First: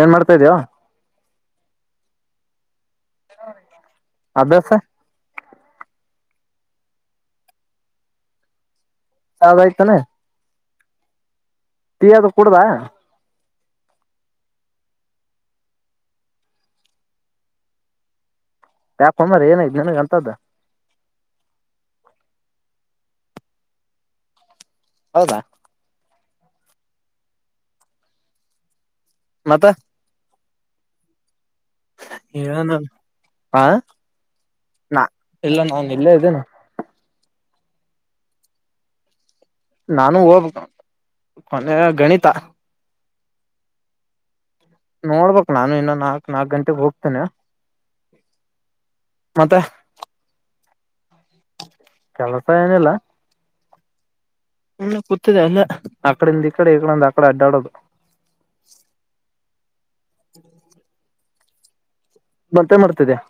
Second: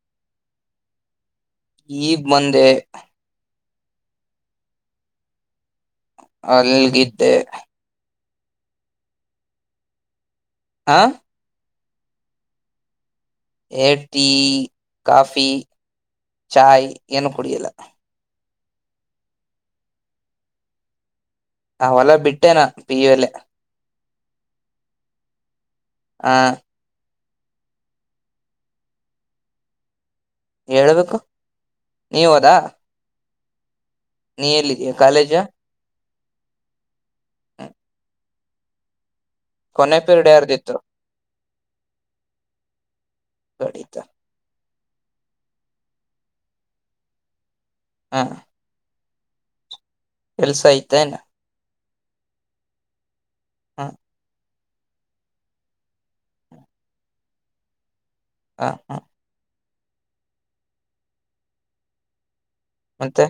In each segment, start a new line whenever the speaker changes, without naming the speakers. ಏನ್ ಮಾಡ್ತಾ ಇದೀಯೋ
ಈ ಬಂದೆ.
ಅದರ್ಸ.
ಅಲ್ಗಿದ್ದೆ.
ಚಾವ ಆಯ್ತಾನ.
ಆ
ಟಿ ಅದು ಕುಡದಾ
ಎಟೀ ಕಾಫಿ ಚಾಯ್ ಏನು ಕುಡಿಯಲ್ಲ
ಯಾಕೊ ಮಾರಾಯ ಏನ ನನಗ್ ಅಂತದ್ದ.
ಹ ಹೊಲ ಬಿಟ್ಟೇನಾ ಪಿ ಯು ಎಲೆ.
ಹೌದಾ..
ಹ.
ಮತ್ತ.
ಹೇಳ್ಬೇಕು.
ಹೇಳನು. ಆ
ನೀಲ್ಲಿದಿ ಕಾಲೇಜ.
ಇಲ್ಲೆ ಇದ್ದೇನ.
ಹ್ಮ್. ಕೊನೆ
ನಾನು
ಪೀರ್ಡ
ಹೋಗ್ಬೇಕು
ಹರ್ದಿತ್ತು.
ಕೊನೆಯ ಗಣಿತ.
ಗಡಿತ.
ನೋಡ್ಬಕ್ ನಾನು ಇನ್ನು ನಾಕ್ ನಾಕಕ್ ಗಂಟೆಗ್ ಹೋಗ್ತೇನೆ.
ಹ್ಮ.
ಮತ್ತೆ.
ಕೆಲ್ಸೈತೇನ
ಕೆಲಸ ಏನಿಲ್ಲ.
ಹಾ.
ಹ್ಮ ಕೂತಿದೆ ಅಲ್ಲ ಆಕಡಿಂದ ಈ ಕಡೆ ಈ ಕಡೆದ ಆಕಡೆ ಅಡ್ಡಾಡೋದು
ಹ ಹ ಮತ್ತೆ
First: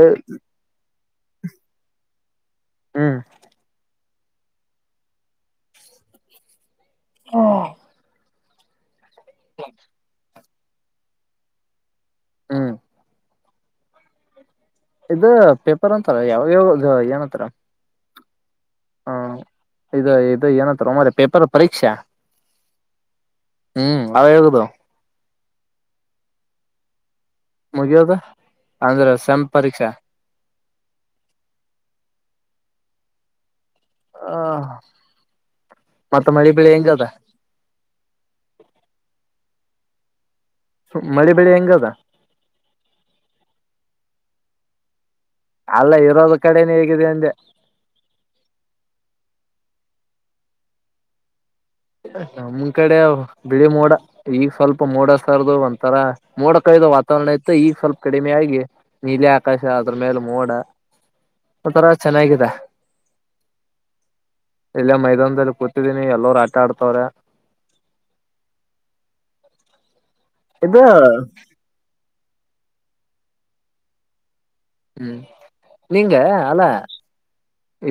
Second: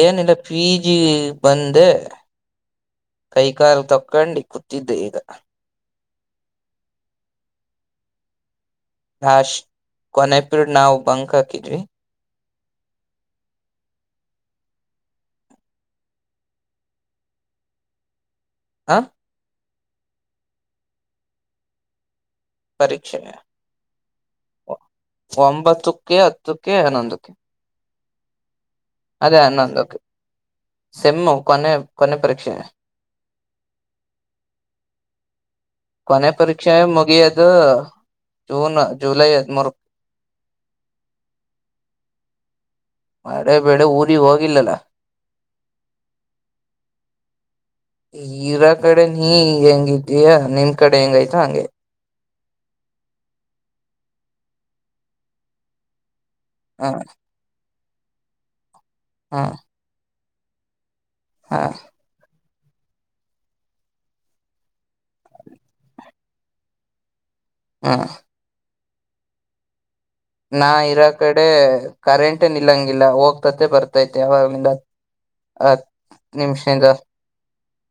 ಏನಿಲ್ಲ ಪೀಜಿ ಬಂದೆ
ಹ್ಮ್
ಕೈ ಕಾಲ್ ತ. ಕಂಡಿ ಕೂತ್ತಿದ್ದೆ ಈಗ.
ಹಾ.
ರಾಶ ಕೊನೆ ಬಿಡ್ ನಾವು ಬಂಕ್ ಹಾಕಿದ್ರವಿ.
ಹ್ಮ್. ಇ ಪೇಪರ್ ಅಂತಾರ ಯಾವಾಗ ಯಾವ ಏನತ್ತಾರ.
ಹಾ.
ಇದು ಇದು ಏನತ್ರ ಮ್ರೆ ಪೇಪರ್ ಪರೀಕ್ಷೆ.
ಪರೀಕ್ಷೆೆಗೆ.
ಹ್ಮ್ ಅವ ಹೇಗುದು.
ಒಂಬತ್ತಕ್ಕೆ ಹತ್ತಕ್ಕೆ ಹನ್ನೊಂದಕ್ಕೆ.
ಹಗೆದ. ಅಂದ್ರೆ ಸೆಂಪ್ ಪರೀಕ್ಷೆ.
ಸೆಮ್ಮ ಕೊ ಕೊನೆ ಪರೀಕ್ಷೆಯೆ.
ಹ.
ಕೊನೆ ಪರೀಕ್ಷೆ ಮುಗಿಯದು. June July ಮುರುಕ್.
ಸು ಮಳೆ ಬೆಳಿ ಹೆಂಗದ
ರಿ ಹೋಗಿಲ್ಲಲ್ಲ
ಅಲ್ಲ ಇರೋದ ಕಡೆನ ಹೇಗಿದೆ ಅಂದೆ
ಈರ ಕಡೆ ನೀ ಹೆಂಗಿದೀಯ ನಿಮ್ ಕಡೆ ಹೆಂಗಯ್ತಾ ಹಂಗೆ
ನಮ ಕಡೆ ಬಿಳಿ ಮೋಡ ಈಗ ಸ್ವಲ್ಪ ಮೂೋಡಸ್ತಾರ್ದು ಒಂಂತರ ಮೋಡ ಕಾಯ್ದ
ಹ
ವಾತಾವರಣ ಇತ್ತು ಈಗ ಸ್ವಲ್ಪ ಕಡಿಮೆ ಆಗೆ ನೀಲಿ
ಹ
ಆಕಾಶ ಅದ್ರ ಮೇಲೆ ಮೋಡ
ಹ
ಒ ತರ ಚೆನ್ನಾಗಾಗಿದೆ ಇಲ್ಲೇ ಮೈದಾನದಲ್ಲಿ ಕೂತಿದ್ದೀನಿ ಎಲ್ಲರು ಆ ಆಟಾಡ್ತವ್ರ
ಹಾ ನಾ
ಇದು
ಇರ ಕಡೆ ಕರೆಂಟಏ ನಿಲ್ಲಂಗಿಲ್ಲ ಹೋಗ್ತತೆ ಬರ್ತೈತಿತೆ ಅವಾಗ
ಹ್ಮ್ ನಿಂಗ ಅಲ
ನಿಮಿಷದಿಂದ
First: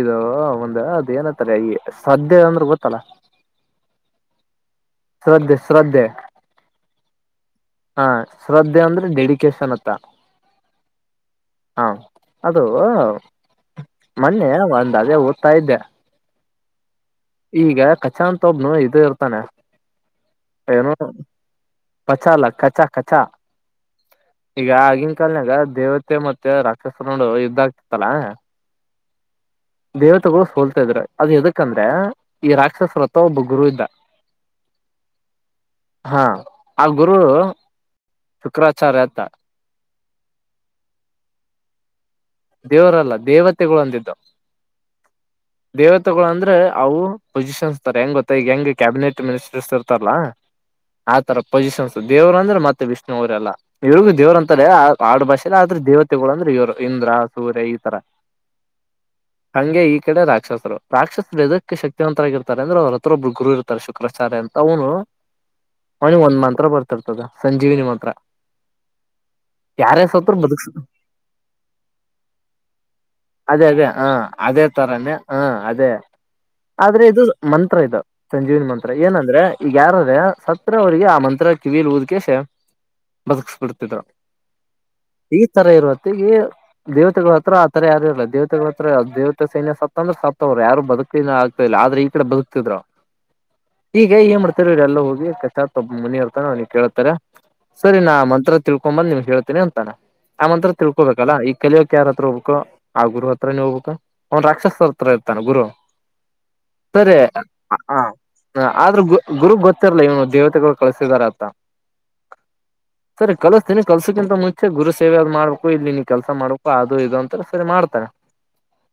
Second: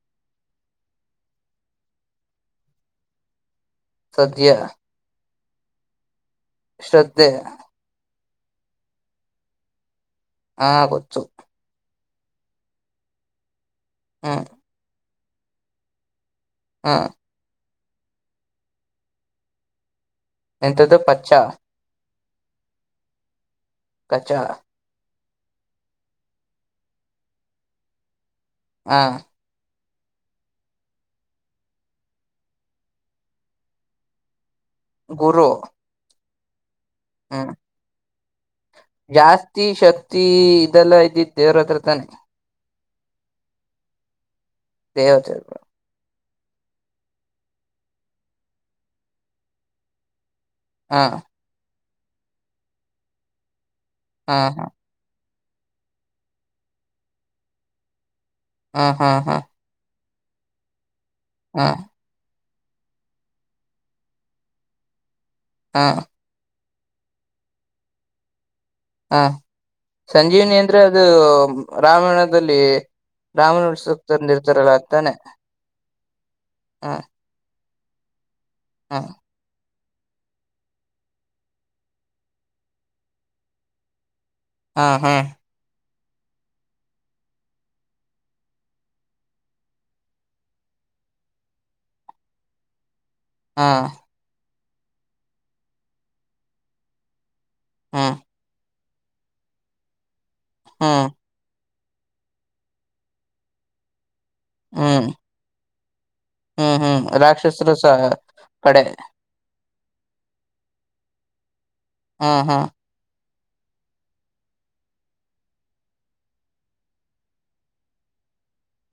ಇದು ಒಂದ ಅದು ಏನತ್ತಾರೆ ಅಯ ಸದ್ಯ ಅಂದ್ರೆ ಗೊತ್ತಲ್ಲ
ಸದ್ಯ
ಶ್ರದ್ಧೆ ಶ್ರದ್ಧೆ
ಶ್ರದ್ಧೆ
ಹಾ ಶ್ರದ್ಧೆ ಅಂದ್ರೆ ಡೆಡಿಕೇಶನ್ ಅತ್ತ
ಹ ಕೊಚ್ಚು
ಹಾ ಅದು
ಹ್ಮ್
ಮೊನ್ನೆ ಒಂದ್ ಅದೇ ಆರ್ತ ಇದ್ದೆ
ಹಾ
ಈಗ ಕಖಚಾತ್ ಒಬ್ನು ಇದು ಇರ್ತಾನೆ
ಎಂಥದ್ದು ಪಚ್ಚ
ಪಚಾ ಅಲ್ಲ ಕಚಾ ಕಚಾ
ಕಚ
ಈಗಾಗಿ ಕಲ್ಯಾಗ ದೇವತೆ ಮತ್ತೆ ರಾಕ್ಷಸನೋಡು ಯುದ್ಧ ಇದಾಗ್ತಿತ್ತಲಾ
ಹಾ
ದೇವತೆಗಳು ಸೋಲ್ತಾ ಇದರು ಅದು ಎದಕಂದ್ರೆ ಈ ರಾಕ್ಷಸ ರಥ ಒಬ್ಬ ಗುರು ಇದ್ದ
ಗುರು
ಹಾ ಆ ಗುರು
ಹ್ಮ್
ಶುಕ್ರಾಚಾರ್ಯ ಅಂತ
ಜಾಸ್ತಿ ಶತ್ [unintelligible] ಇದೆಲ್ಲಾ ಇದ್ದಿದ್ದ ದೇವ್ರ ಹತ್ರ ತಾನೆ
ದೇವರಲ್ಲ ದೇವತೆಗಳು ಅಂದಿದ್ದವು
ದೇವತೆ
ದೇವತೆಗಳು ಅಂದ್ರೆ ಅಂದ್ರೆ ಅವು ಪೊಸಿಷನ್ಸ್ ತಾರೆ ಹೆಂಗ್ ಗೊತ್ತಾ ಈಗ ಹೆಂಗ್ ಕ್ಯಾಬಿನೆಟ್ ಮಿನಿಸ್ಟರ್ಸ್ ಇರ್ತಾರಾ
ಹಾ
ಆತರ ಪೊಸಿಷನ್ ದೇವ್ ಅಂದ್ರೆ ಮತ್ತೆ ವಿಷ್ಣು ಅವ್ರರೆಲ್ಲ ಇವ್ರಗೂ ದೇವ್ರ
ಹಾ
ಅಂತ
ಹಾ
ಅೇ ಆಡು ಭಾಷೆ ಇಲ್ಲ ಆದ್ರೆ ದೇವತೆಗಳು ಅಂದ್ರೆ ಇವರು ಇಂದ್ರ ಸೂರ್ಯ ಈ ತರ
ಹಾ ಹಾ ಹಾ
ಹಂಗೆ ಈ ಕಡೆ ರಾಕ್ಷಸರು ರಾಕ್ಷಸ
ಹಾ
ಎದಕ್ಕೆ ಶಕ್ತಿವಂತರಗರುತ್ತೆ ಇರ್ತಾರೆ ಅಂದ್ರೆ ಅವ್ರ ಹತ್ರೊಬ್ರು ಗುರು ಇರ್ತಾರೆ ಶುಕ್ರಾಾರ್ಯ ಅಂತ ಅವನು
ಹಾ
ಅವನಿಗೆ ಒಂದ್ ಮಾಂತ್ರ ಬರ್ತ ರ್ತದ ಸಂಜೀವಿನಿ ಮಂತ್ರ
ಹಾ
ಯಾರೇ ಸತ್ರು
ಸಂಜೀವನಿ
ಬದುಕ್ಸ
ಅಂದ್ರೆ ಅದು ರ
ಅದೇ ಅದೇ ಹಾ ಅದೇ
ತಂದಿರ್ತಾರಲ್ಲ ಅದಾನೆ
ತರನೇ ಹಾ ಅದೇ
ಹಾ
ಆದ್ರೆ ಇದು ಮ ಅತ್ರ ಇದು ಸಂಜೀವಿನ ಮಂತ್ರ
ಹಾ
ಏನಂದ್ರೆ ಈಗ ಯಾರ್ರೆ ಸತ್ರ ಅವಿಗೆ ಆ ಮಂತ್ರ ಕಿವಿಲ್ ಊದ್ಕಸ ಬದುಕಸ್ ಬಿಿಡ್ತಿದ್ರು
ಹಾ ಹಾ
ಈ ತರ ಇರುವದು [unintelligible] ದೇವತೆಗಳ ಹತ್ರ ಆತರ ಯಾರೂ ಇಲ್ಲ ದೇವತೆಗಳ ಹತ್ರ ದೇವತೆ ಸೈನ್ಯ ಸತ್ತ ಅಂದ್ರೆ ಸತ್ತವ್ರರು ಯಾರು ಬದುಕಿನ ಆಗ್ತ ಇಲ್ಲ ಆದ್ರೆ ಈ ಕಡೆ ಬದುಕ್ತಿದ್ರು ಈಗ ಏನ್ ಮಾಡ ಹ ಎಲ್ಲ ಹೋಗಿ ಕಸಾತ್ ಒಬ್ಬ ಮನಿ ಇರ್ತಾನ ಅವ್ನಿಗೆ ಕೇಳ್ತಾರೆ ಸರಿ
ಹಾ
ನ
ಹ್ಮ್
ಮಂತ್ರ ತಿಳ್ಕೊಂಬ ಬಂದು ನಿಮ್ಗೆ ಹೇಳ್ತೇಿ ಅಂತಾನ ಆ ಮಂತ್ರ
ಹ್ಮ್
ತಿಳ್ಕೋಬೇಕಲ್ಲಾ ಈಗ ಕಲಿಯಕ್ ಯಾರ ಹತ್ರ ಹೋಗ್ಬೇಕು ಆ ಗುರು ಹತ್ರ ನೆ ಹೋಗಬೇಕು ಅವನ್ ರಾಕ್ಷಸರ
ಹ್ಮ್
ಹತ್ರ ಇರ್ತಾನ ಗುರು
ಹ್ಮ್ ಹ್ಮ್
ಸರಿ
ರಾಕ್ಷಸರು ಸ
ಹ
ಕಡೆ
ಆದ್ರೂ ಗು ಗುರು ಗೊತ್ತ ಇರ್ಲಲ್ಲ ಇವನು ದೇವತೆಗಳು ಕಳಸಿದಾರ ಅಂತ
ಹ್ಮ ಹಾ
ಸರಿ ಕಲ್ಸ್ತೀನಿ ಕಲ್ಸಕಿಂತ ಮುಂಚೆ ಗುರು ಸೇವೆ ಮಾಡಬೇಕು ಇಲ್ಲಿ ನೀ ಕೆಲಸ ಮಾಡ್ಬೇಕು ಅಪ್ಪಾ ಅದು ಇದು ಅಂತ ಸರಿ ಮಾಡ್ತಾರೆ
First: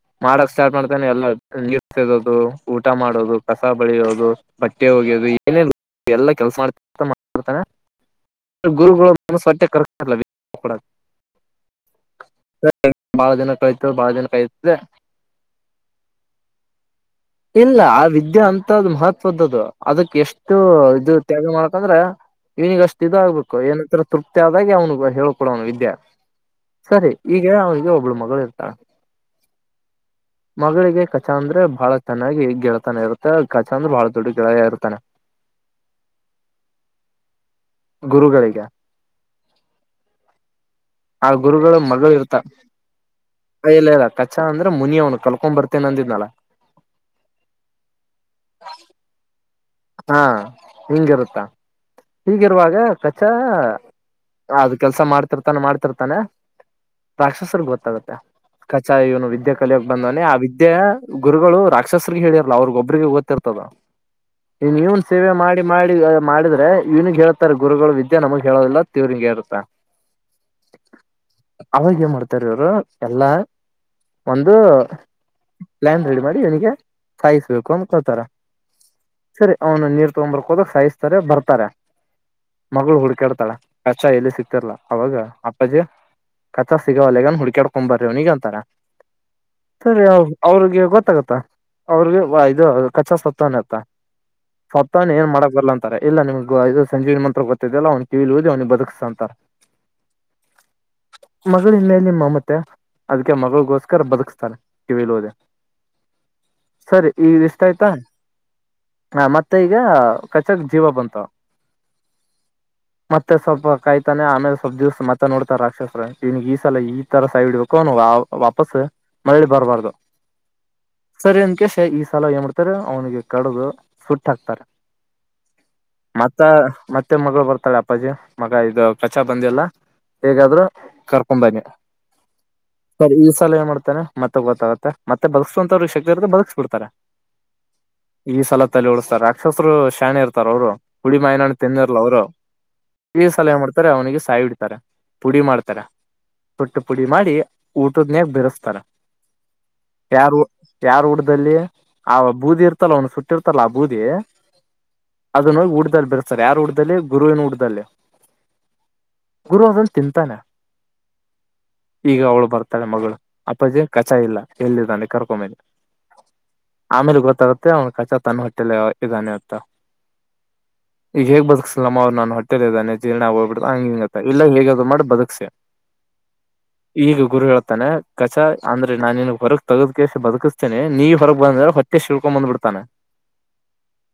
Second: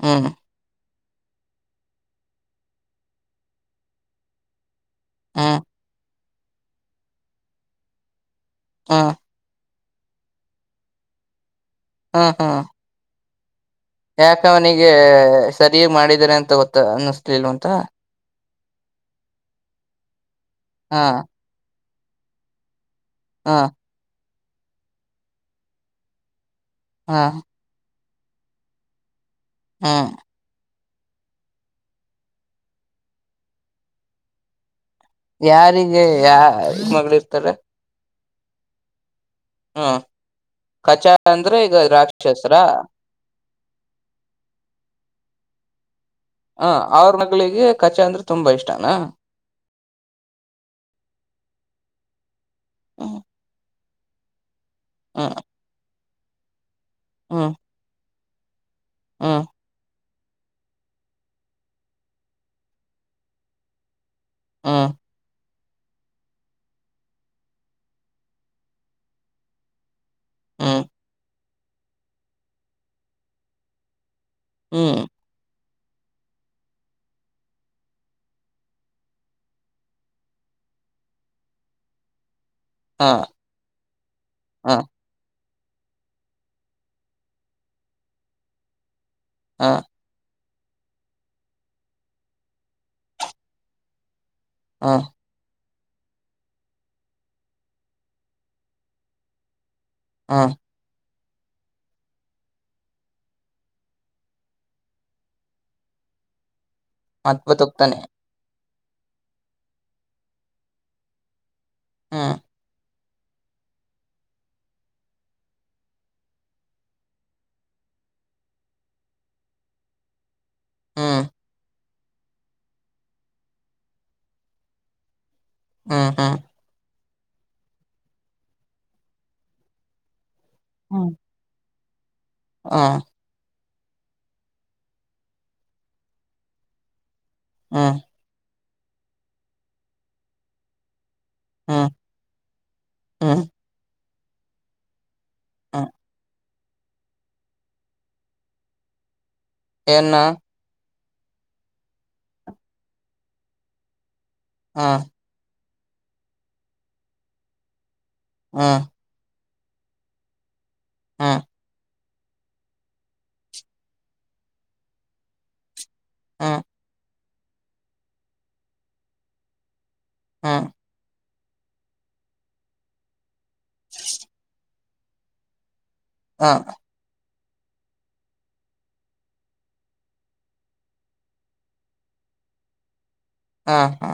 ಹ್ಮ್
ಮಾಡಕ್ ಸ್ಟಾರ್ಟ್ ಮಾಡ ಎಲ್ಲ ನೀರು ಸೇಡೋದು ಊಟ ಮಾಡೋದು ಕಸ ಬಳಿಯೋದು ಬಟ್ಟೆ ಹೋಗಿಯೋದು ಏನೇ
ಹ್ಮ್
ಇದ್ರೂ ಎಲ್ಲ ಕೆಲ್ಸ ಮಾಡ್ತಡ್ತಾನ. ಗುರುಗಳು
ಹ್ಮ್
ಮನ [unintelligible] ಕರ್. [unintelligible]
ಹಾ ಹಾ.
ಬಾಳ ದಿನ [unintelligible]
ಯಾಕ
ಕಳಿತದೆ
ಅವನಿಗೆ ಸರಿ ಮಾಡಿದ್ರ ಅಂತ ಗೊತ್ತ. ಅನ್ಸುತ್ತ
ಇಲ್ಲ ಆ ವಿದ್ಯ ಅಂತ. ಮಹತ್ವದ್ದು ಅದಕ್ಕೆ ಎಷ್ಟು. ಎಸ್ಟು
ಹಾ
ಇದು ತ್ಯಾಗ ಮಾಡ. ಯಾಂದ್ರೆ ಇವನಿಗಷ್ಟು. ಇದಾಗ್ಬೇಕು
ಹಾ
ಏನತ್ರ ತ್ರು ಪ್ತಿ ಆದಾಗಿ ಅವ್ನು ಹ ಹೇಳಳ್ಕೊಡೋವನು ವಿದ್ಯ. ಸರಿ
ಹಾ
ಈಗ ಅವಿಗೆ ಒಬ್ಳು ಮಕ್ಕ. ಇರ್ತ.
ಹ್ಮ.
ಮಗಳಿಗೆ ಕಚಾ ಅಂದ್ರೆ ಬಹಳ ಚೆನ್ನಾಗಿ ಗೆಳತನ ಇರುತ್ತೆ ಕಚ ಅಂದ್ರೆ ಬಹಳ ದೊಡ್ಡ ಗೆಳಯ ಇರ್ತಾನೆ.
ಯಾರಿಗೆ ಯ ಮಗಳ ಇರ್ತಾರೆ
ಗುರುಗಳಿಗೆ.
ಹಾ.
ಆ ಗುರುಗಳ ಮಗಳು ಇರ್ತ ಇಲ್ಲ ಇಲ್ಲ ಕಛಾ ಅಂದ್ರೆ ಮುನಿಯ ಅವ್ನ ಕಲ್ಕೊಂಡ್ ಬರ್ತ. [unintelligible] ಅಂದಿದ್ನಲ್ಲ
ಹ ಅವ್ರ ಮಕ್ಳಿಗೆ ಕಛಾ ಅಂದ್ರೆ ತುಂಬಾ ಇಷ್ಟನಾ.
ಹಾ ಹಿಂಗಿರುತ್ತಾ. ಹೀಗಿರುವಾಗ
ಹ್ಮ್
ಕಚಾ. ಅದು ಕೆಲ್ಸ
ಹ್ಮ್
ಮಾಡ್ತಿರ್ತಾನೆ ಮಾಡ್ತಿರ್ತ. ತಾನ.
ಹ್ಮ್
ರಾಕ್ಷಸರ ಗೊತ್ತಾಗುತ್ತೆ. ಕಚಾಯ ಇವನು
ಹ್ಮ್
ವಿದ್ಯಾ ಕಲಿಯೋಗ ಬಂದ. ಮ ಆ ವಿದ್ಯ ಗುರುಗಳು ರಾಕ್ಷಸರಿಗೆ ಹೇಳಿರ್ಲ ಅವ್ರಗೊಬ್ಬ್ರಿಗೆ ಗೊತ್ತತಿರ್ತದ. ಇನ್
ಹ್ಮ್
ಇವನ್ ಸೇವೆ ಮಾಡಿ. ಮಾಡಿ ಮಾಡಿದ್ರೆ ಇವನಗ್ ಹ ಹೇಳತಾರೆ ಗುರುಗಳು ವಿದ್ಯೆ ನಮಗ್ ಹೇಳೋದಿಲ್ಲ ತಿವ್ರಿಂ ಇರುತ್ತೆ.
ಹಾ.
ಅವಾಗ ಏ ಮಾಡ್ತಾರ ಇವ್ರು ಎಲ್ಲಾ. ಒಂದು.
ಹ್ಮ್
ಪ್ಯಾನ್ ರೆಡಿ ಮಾಡಿ ಅವನಿಗೆ ಸಾಯಿಸ್ಬೇಕು ಮತ್ತ ಆ ತರ ಸರಿ ಅವ್ನು ನೀರ್ ತಗೊರ್ಕ್ ಹೋದಕ್ ಸಾಯಿಸ್ತಾರೆ ಬರ್ತಾರೆ ಮ
ಹಾ
ಹುಡ್ಕಾಡ್ತಾಳ ಕಚ್ಚ ಎಲ್ಲಿ ಸಿಕ್ತಿರ್ಲಾ
ಹಾ
ಅವಾಗ ಅ ಕಚಾ ಸಿಗವಲ್ಲಗ ಹುಡ್ಕಾಡ್ಕೊ್ ಬರ್ರಿ ಅವ್ನ ಈಗ ಅಂತಾರ
ಹಾ
ಸರಿ ಹೌದು ಅವ್ರಿಗೆ ಗೊತ್ತಾಗತ್ತಾ ಅವ್ರಿಗೆ ಇದು ಕಚ್ಚಾ ಸತ್ನವ್ನೆ ಅಂತ
ಹಾ
ಸತ್ತಾನ ಏನ್ ಮಾಡಕ್ ಬರ್ಲ್ಲ ಅಂತ ಇಲ್ಲ ನಿಮ್ಗ ಇದು ಸಂಜೀವನ ಮಂತ್ರ ಗೊತ್ತಿದಲ್ಲ ಅವ್ನಿಗಿ ಕಿವಿಗಿವುದಿಬದುಕಸ್ಂತಾರೆ
ಹಾ
ಮಗಳ ಮೇಲೆ ಮಮತೆ ಅದ್ಕ್ಕೆ ಮಗಳಗೋಸ್ಕರ ಬದುಕ್ಸ್ತಾರೆ ಕಿವಲೋದೆೇ ಸರಿ
ಮತ್
ಈಗ ಇಷ್ಟತ ಆಯ್ತಾ
ಬತೋಗ್ತಾನೆ
ಹ ಮತ್ತೆ ಈಗ ಕಚಕ್ ಜೀವ ಬಂತಾವ
ಹಾ
ಮತ್ತೆ ಸ್ವಲ್ಪ ಕಾಯ್ತಾನೆ ಆಮೇಲೆ ಸ್ವಲ್ಪ ದಿವ್ಸ ಮತ್ತ ನೋಡ್ತಾರ ರಾಕ್ಷಸರ ಇವನಿಗಿ ಈ ಸಲ ಈ ತರ ಸಹಿಇಡ್ಬೇಕು ವಾಪಸ್ ಮರಳಿ ಬರ್ಬಾರ್ದು
ಹ್ಮ್
ಸರಿ ಅನ್ ಕೆಷ ಈ ಸಲ ಏನ್ ಮಾಡ್ತಾರೆ ಅವನಿಗೆ ಕಡದುು ಸುಟ್ಟ ಹಾಕ್ತಾರೆ
ಹ್ಮ್ ಹ್ಮ್
ಮತ್ತ ಮತ್ತ ಮತ್ತೆ ಮಗಳು ಬರ್ತಾಳೆ ಅಪ್ಪಾಜಿ ಮಗ ಇದು ಕಚಾ ಬಂದಲ್ಲ ಹೇಗಾದ್ರೂ
ಹ್ಮ್
ಕರ್ಕೊಂಬನ್ನಿ
ಹ್ಮ್
ಸರಿ ಈ ಸಲ ಏನ್ ಮಾಡ್ತ ಮತ್ತೆ ಗೊತ್ತಾಗತ್ತೆತ್ತೆ ಬಗಸ್ಸಂತವ್ರು ಶಕ್ತಿ ಇರುತ್ತೆ ಬಗ್ಸ್ ಬಿಡ್ತಾರೆ
ಹಾ
ಈ ಸಲ ತಲೆ ಉಳಸ್ತಾರೆ ಅಕ್ಷತ್ರರು ಶಾನೆ ಇರ್ತಾರ ಅವರು ಹುಡಿ ಮಾಯನ್ಣ
ಹ್ಮ್
ತಿನ್ನಿರ್ಲ ಅವ್ರು ಈ
ಹ್ಮ್
ಸಲ ಮಾಡ್ತಾರೆ ಅವನಿಗೆ ಕೈಹೊಡೀತಾರೆ ಪುಡಿ ಮಾಡ್ತಾರ
ಹ್ಮ್
ತೊಟ್ಟು ಪುಡಿ ಮಾಡಿ ಊಟದ್ನಯಾಗ ಬೆರೆಸ್ತಾರ
ಏನ್ ನಾ
ಯಾರು ಯಾರ್ ಊಟದಲ್ಲಿ ಆ ಬೂದಿ ಇರ್ ಇತ್ತಲ್ಲ ಅವ್ನು ಸುಟ್ಟಿರ್ತಲ್ಲ ಆ ಬೂದಿ
ಹಾ
ಹಊಡ್ದದಲ್ಲಿ ಬರ್ತಾರೆ ಯಾರುಡ್ದದಲ್ಲಿ ಗುರುವಿನ ಹಊಡ್ದದಲ್ಲಿ
ಹಾ
ಗುರು ಅದನ್ನು ತಿಂತಾನೆ
ಹಾ
ಈಗ ಅವಳು ಬರ್ತಾಳೆ ಮಗಳು ಅಪ್ಪಾಜೆ ಕಚಾಯ ಇಲ್ಲ ಎಲ್ಲಿದ್ದಾನೆ ಕರ್ಕೊ ಮೇನೆ
ಹ್ಮ್
ಆಮೇಲೆ ಗೊತ್ ತೆ ಕಾಚ ತಂನ್ ವಟ್ಟೆಲೆ ಇದಾನೆ ಅಂಥಾ
ಹ್ಮ್
ಈಗೇಗ್ ಬದುಕಿಸಿ ನಮ್ಮ್ ನು ಹೊಟ್ಟೆಲ್ಲ ಇದಾನ ಜೀರ್ಣ ಹೋಗಬಿ ಹ ಹಿಂಗ ಇಲ್ಲ ಹೇಗ ಮಾಡ ಬದುಕ್ಸ
ಹಾ
ಈಗ ಗುರು ಹೇಳ್ ಾನೆ ಕಚಾ ಅಂದ್ರೆ ನಾನ ನಿನ್ ಹೊರಗ್ ತಗೋದಕಸ ಬದುಕಿಸ್ತೇನೆ ನೀ ಹೊರಗ್ ಬಂದ್ರೆ ಹೊಟ್ಟೆ ಶಳ್ಕೊ ಬಂದ್ ಬಿಡ್ ತಾನ
ಹೂ ಹೂ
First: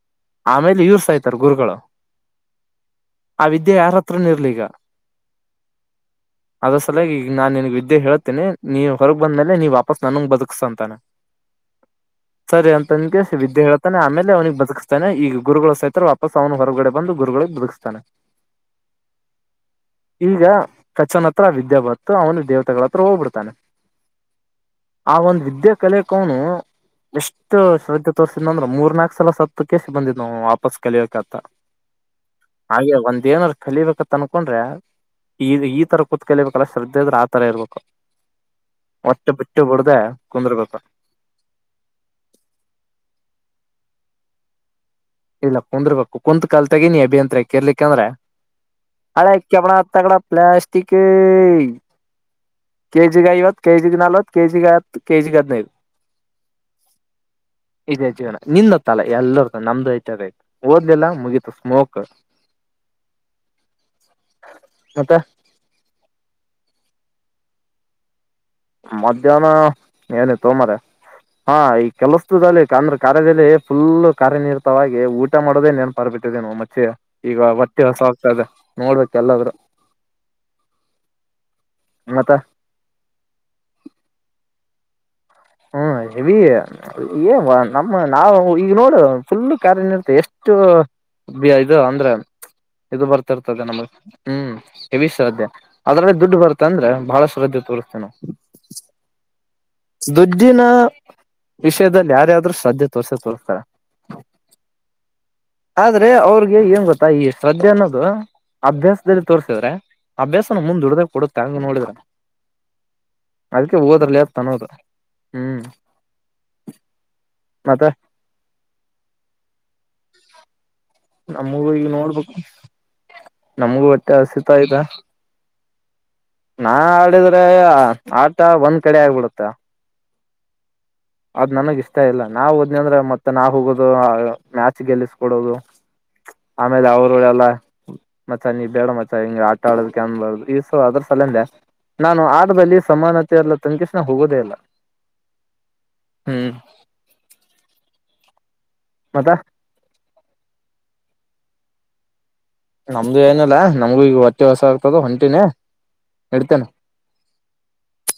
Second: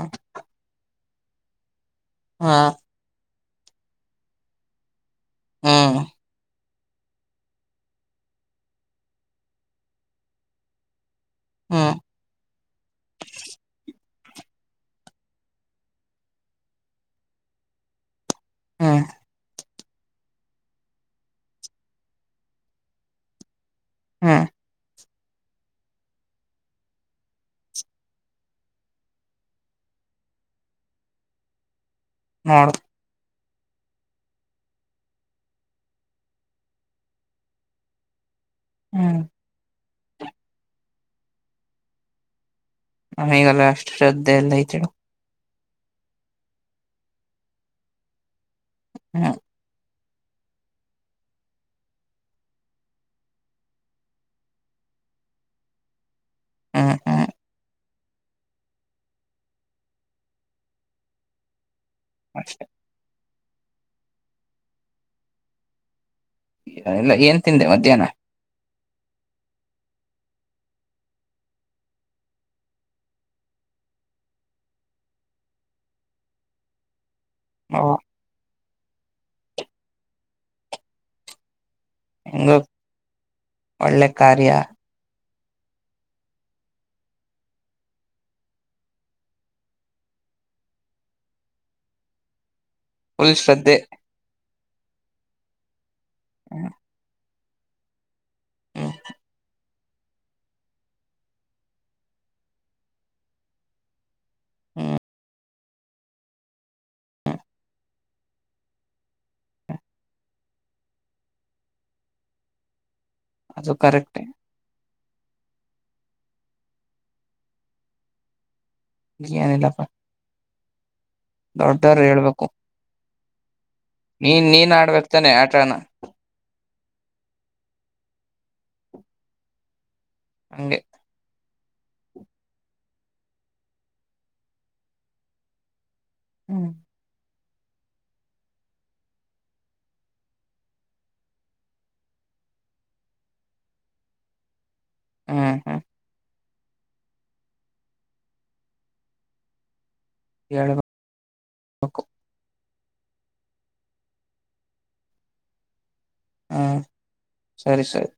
ತರ್ಗುರುಗಳು
ಹೂ
ಆ ವಿದ್ಯೆ ಯಾರತ್ರನ ಇರ್ಲಿ ಈಗ
ಹ್ಮ್
ಅದ್ರ ಸಲಯಾಗಿ ಈಗ ನಾನ್ ನಿನ್ಗ್ ವಿದ್ಯೆ ಹೇತೇನೆ ನೀ ಹೊರಗ್ ಬಂದ್ಮೇಲೆ ನೀವ ವಾಪಸ್ ನನಗ್ ಬದುಕ್ಸ ಅಂತಾನ
ಹ್ಮ್
ಸರಿ ಅಂತ ನಿಂಗೆ ಹೇಳ್ತಾನೆ ಆಮೇಲೆ ಅವನಿಗೆ ಬದುಕಸ್ತಾನೆ ಈಗ ಗುರುಗಳು ಸಹಿತರ ವಾಪಸ್ ಅವನ ಹೊರಗಡೆ ಬಂದು ಗುರುಗಳಿಗೆಗ್ ಬದುಕ್ಸ್ತಾನೆ
ಹ್ಮ್
ಈಗ ಕಚ್ಚನ ಹತ್ರ ವಿದ್ಯಾಭತ್ತು ಅವನು ದೇವತೆಗಳ ಹತ್ರ ಹೋಗ್ಬಿಡ್ತಾನೆ
ಹ್ಮ್
ಆ ಒಂದು್ ವಿದ್ಯಾ ಕಲಿಕೋನು ಎಷ್ಟು ಶ ೋರ್ಸಿದ್ ಅಂದ್ರೆ ಮೂರ್ ನನಾಲ್ಕಕ್ ಸಲ ಸತ್ತು ಕಸಿ ಬಂದಿದ ನವು ವಾಪಸ್ ಕಲಿಯಬೇಕಕ್ಂತ
ನೋಡು
ಹಾಗೆ ಒಂದ್ ಏನಾರ ಕಲಿಬೇಕತ್ತ ಅನ್ಕೊಂಡ್ರೆ ಈ ಈ ತರ ಕುೂತ್ ಕಲಿಬೇಕಲ್ಲ ಶ್ರದ್ಧೆ ಆದ್ರೆ ಆತರ ಇರ್ಬೇಕು
ಹ್ಮ್
ಮಟ್ಟೆ ಬಿಟ್ಟು ಬಿಡ್ದ ಕುಂಡರುಬೇಕ್
ಹ ಈಗಲ್ಲ ಅಷ್ಟು ಶ್ರದ್ಧೆ ಎಲ್ಲ ಇತೆಳು
ಇಲ್ಲ ಕುಂದರ್ಬೇಕು ಕುಂತ್ ಕಾಲ ತಗ ನೀಿ ಅಭಿಯಂತರ ಕೇರ್ಲಿಕ್ಕ ಅಂದ್ರ ಹಳೆ
ಹ್ಮ್
ಕೆವಳ ತಗಡ ಪ್ಲಾಸ್ಟಿಕ್ ಕೆಜಿಿಗೆ ಐವತ್ತು ಕೆಜಿಿಗೆ ನಲ್ವತ್ತು ಕೆಜಿಿಗೆ ಹತ್ತು ಕೆಜಿಿಗೆ ಹದ್ಿನೈದು
ಹ್ಮ್ ಹ್ಮ್
ಇದೇ ಜೀವನ ನಿಂದತ್ತಲ್ಲ ಎಲ್ಲರ ನಮ್ದು ಓದ್ಲಿಲ್ಲ ಮುಗಿತು ಸ್ಮೋಕ್
ಮಷ್ಟೆ
ಮತ್ತ
ಇಲ್ಲ ಏನ್ ತಿಂದೆ ಮಧ್ಯಾಹ್ನ
ಮಧ್ಯಾಹ್ನ ಏನ ತೋಮರೆ ಹಾ ಈ ಕೆಲಸದಲ್ಲಿ ಅಂದ್ರೆ ಕಾರ್ಯದಲ್ಲಿ ಫುಲ್ ಕಾರ್ಯನಿರತವಾಗಿ ಊಟ ಮಾಡೋದೇ ನೇನ್ ಪರ್ಬಿಟ್ಟಿದ್ದೀನು ಮಚ್ಚೆ ಈಗ
ಓ
ಬಟ್ಟೆ ಹೊಸ ಹೋಗ್ತದೆ ನೋಡ್ಬೇಕ ಎಲ್ಲಾದ್ರೂ ಮತ
ಹೆಂಗೋ ಒಳ್ಳೆ ಕಾರ್ಯ
ಹ್ಮ್ ಹೆವಿ ನಮ್ಮ ನಾವು ಈಗ ನೋಡು ಫುಲ್ು ಕಾರ್ಯ ನಿರತ ಎಷ್ಟು ಇದು ಅಂದ್ರೆ ಇದು
ಫುಲ್
ಬರ್ತಿರ್ತದೆ
ಶ್ರದ್ಧೆ
ನಮಗ್ ಹ್ಮ್. ಬಿ ಸ ಅದ. ಅದರಲ್ಲಿ ದುಡ್ಡು ಬರುತ್ತೆ
ಹ್ಮ್
ಅಂದ್ರ ಬಹಳಷ್ಟ. ಸ ತತನ.
ಹ್ಮ್
ದುಡ್ಡಿನ ವಿಷಯದಲ್ಲಿ ಯಾರ್ಯಾದ್ರರು ಶ್ರದ್ಧೆ ತೋರ್ಸ ತೋರ್ತ.
ಹ್ಮ.
ಆದ್ರೆ ಅವ್ರಿಗೆ ಏನ್ ಗೊತ್ತಾ ಈ ಶ್ರದ್ಧೆ ಅನ್ನೋದು ಅಭ್ಯಾಸದಲ್ಲಿ ತೋರ್ಸಿದ್ರೆ ಅಭ್ಯಾಸನ ಮುಂದ್ ದುಡ್ದಾಗ ಕೊಡುತ್ತೆ ಹಂಗ ನೋಡಿದ್ರ.
ಅದು
ಅದಕ್ಕೆ ಹೋದ್ರಲ್ಲಿ
ಕರೆಕ್ಟೆ
ಹರ್ತಾನೋದು. ಹ್ಮ್ ಮತ್ತೆ.
ಜಿ ಅನಲ್ಲಫಾ.
ನಮ್ಮಗ ಈಗ ನೋಡ್ಬೇಕು. ನಮಗು ಒಟ್ಟೆ
ನೀನ್
ಆಸತ
ನೀನ್
ಆಯ್ತ
ಆಡ್ಬೇಕ್ ತಾನೆ ಆಟನ
ನಾ ಆಡಿದ್ರೆ. ಆತ ಒಂದ್ ಕಡೆ ಆಗ್ಬಿಡುತ್ತ.
ಹಗೆ.
ಅದ್ ನನಗ್ ಇಷ್ಟ ಇಲ್ಲ ನಾವ್ ಹೋದ್ನ ಅಂದ್ರೆ ಮತ್ತೆ ನಾವ್ ಹೋಗೋದು ಮ್ಯಾಚ್ ಗೆಲ್ಲಿಸಕೊಡೋದು.
ಹ್ಮ್
ಆಮೇಲೆ ಅವರು ಎಲ್ಲ. ಹ್ಮ. ಮಚ ನೀ ಬೇಡ ಮಚ ಹೆಿಂಗ ಆಟ ಆಡೋಕ್ಕೆ ಬ್ದದು ಈಸ ಅದ್ರ ಸಲಂದೆ ನಾನು ಆಟದಲ್ಲಿ ಸಮಾನತೆ ಎಲ್ಲ ತನ್ಕಸನ ಹೋಗೋದೇ ಇಲ್ಲ.
ಹ್ಮ ಹಾ.
ಹ್ಮ್. ಮತ.
ಳು.
ನಮ್ದು ಏನಲ್ಲಾ ನಮ್ಗೂ ಈಗ ಹೊಟ್ಟೆ ಹೊಸ ಆಗ್ತದ ಹೊಂಟಿನೇ. ಇಡ್ತೇನೆ
ಹಾ ಸರಿ ಸರಿ.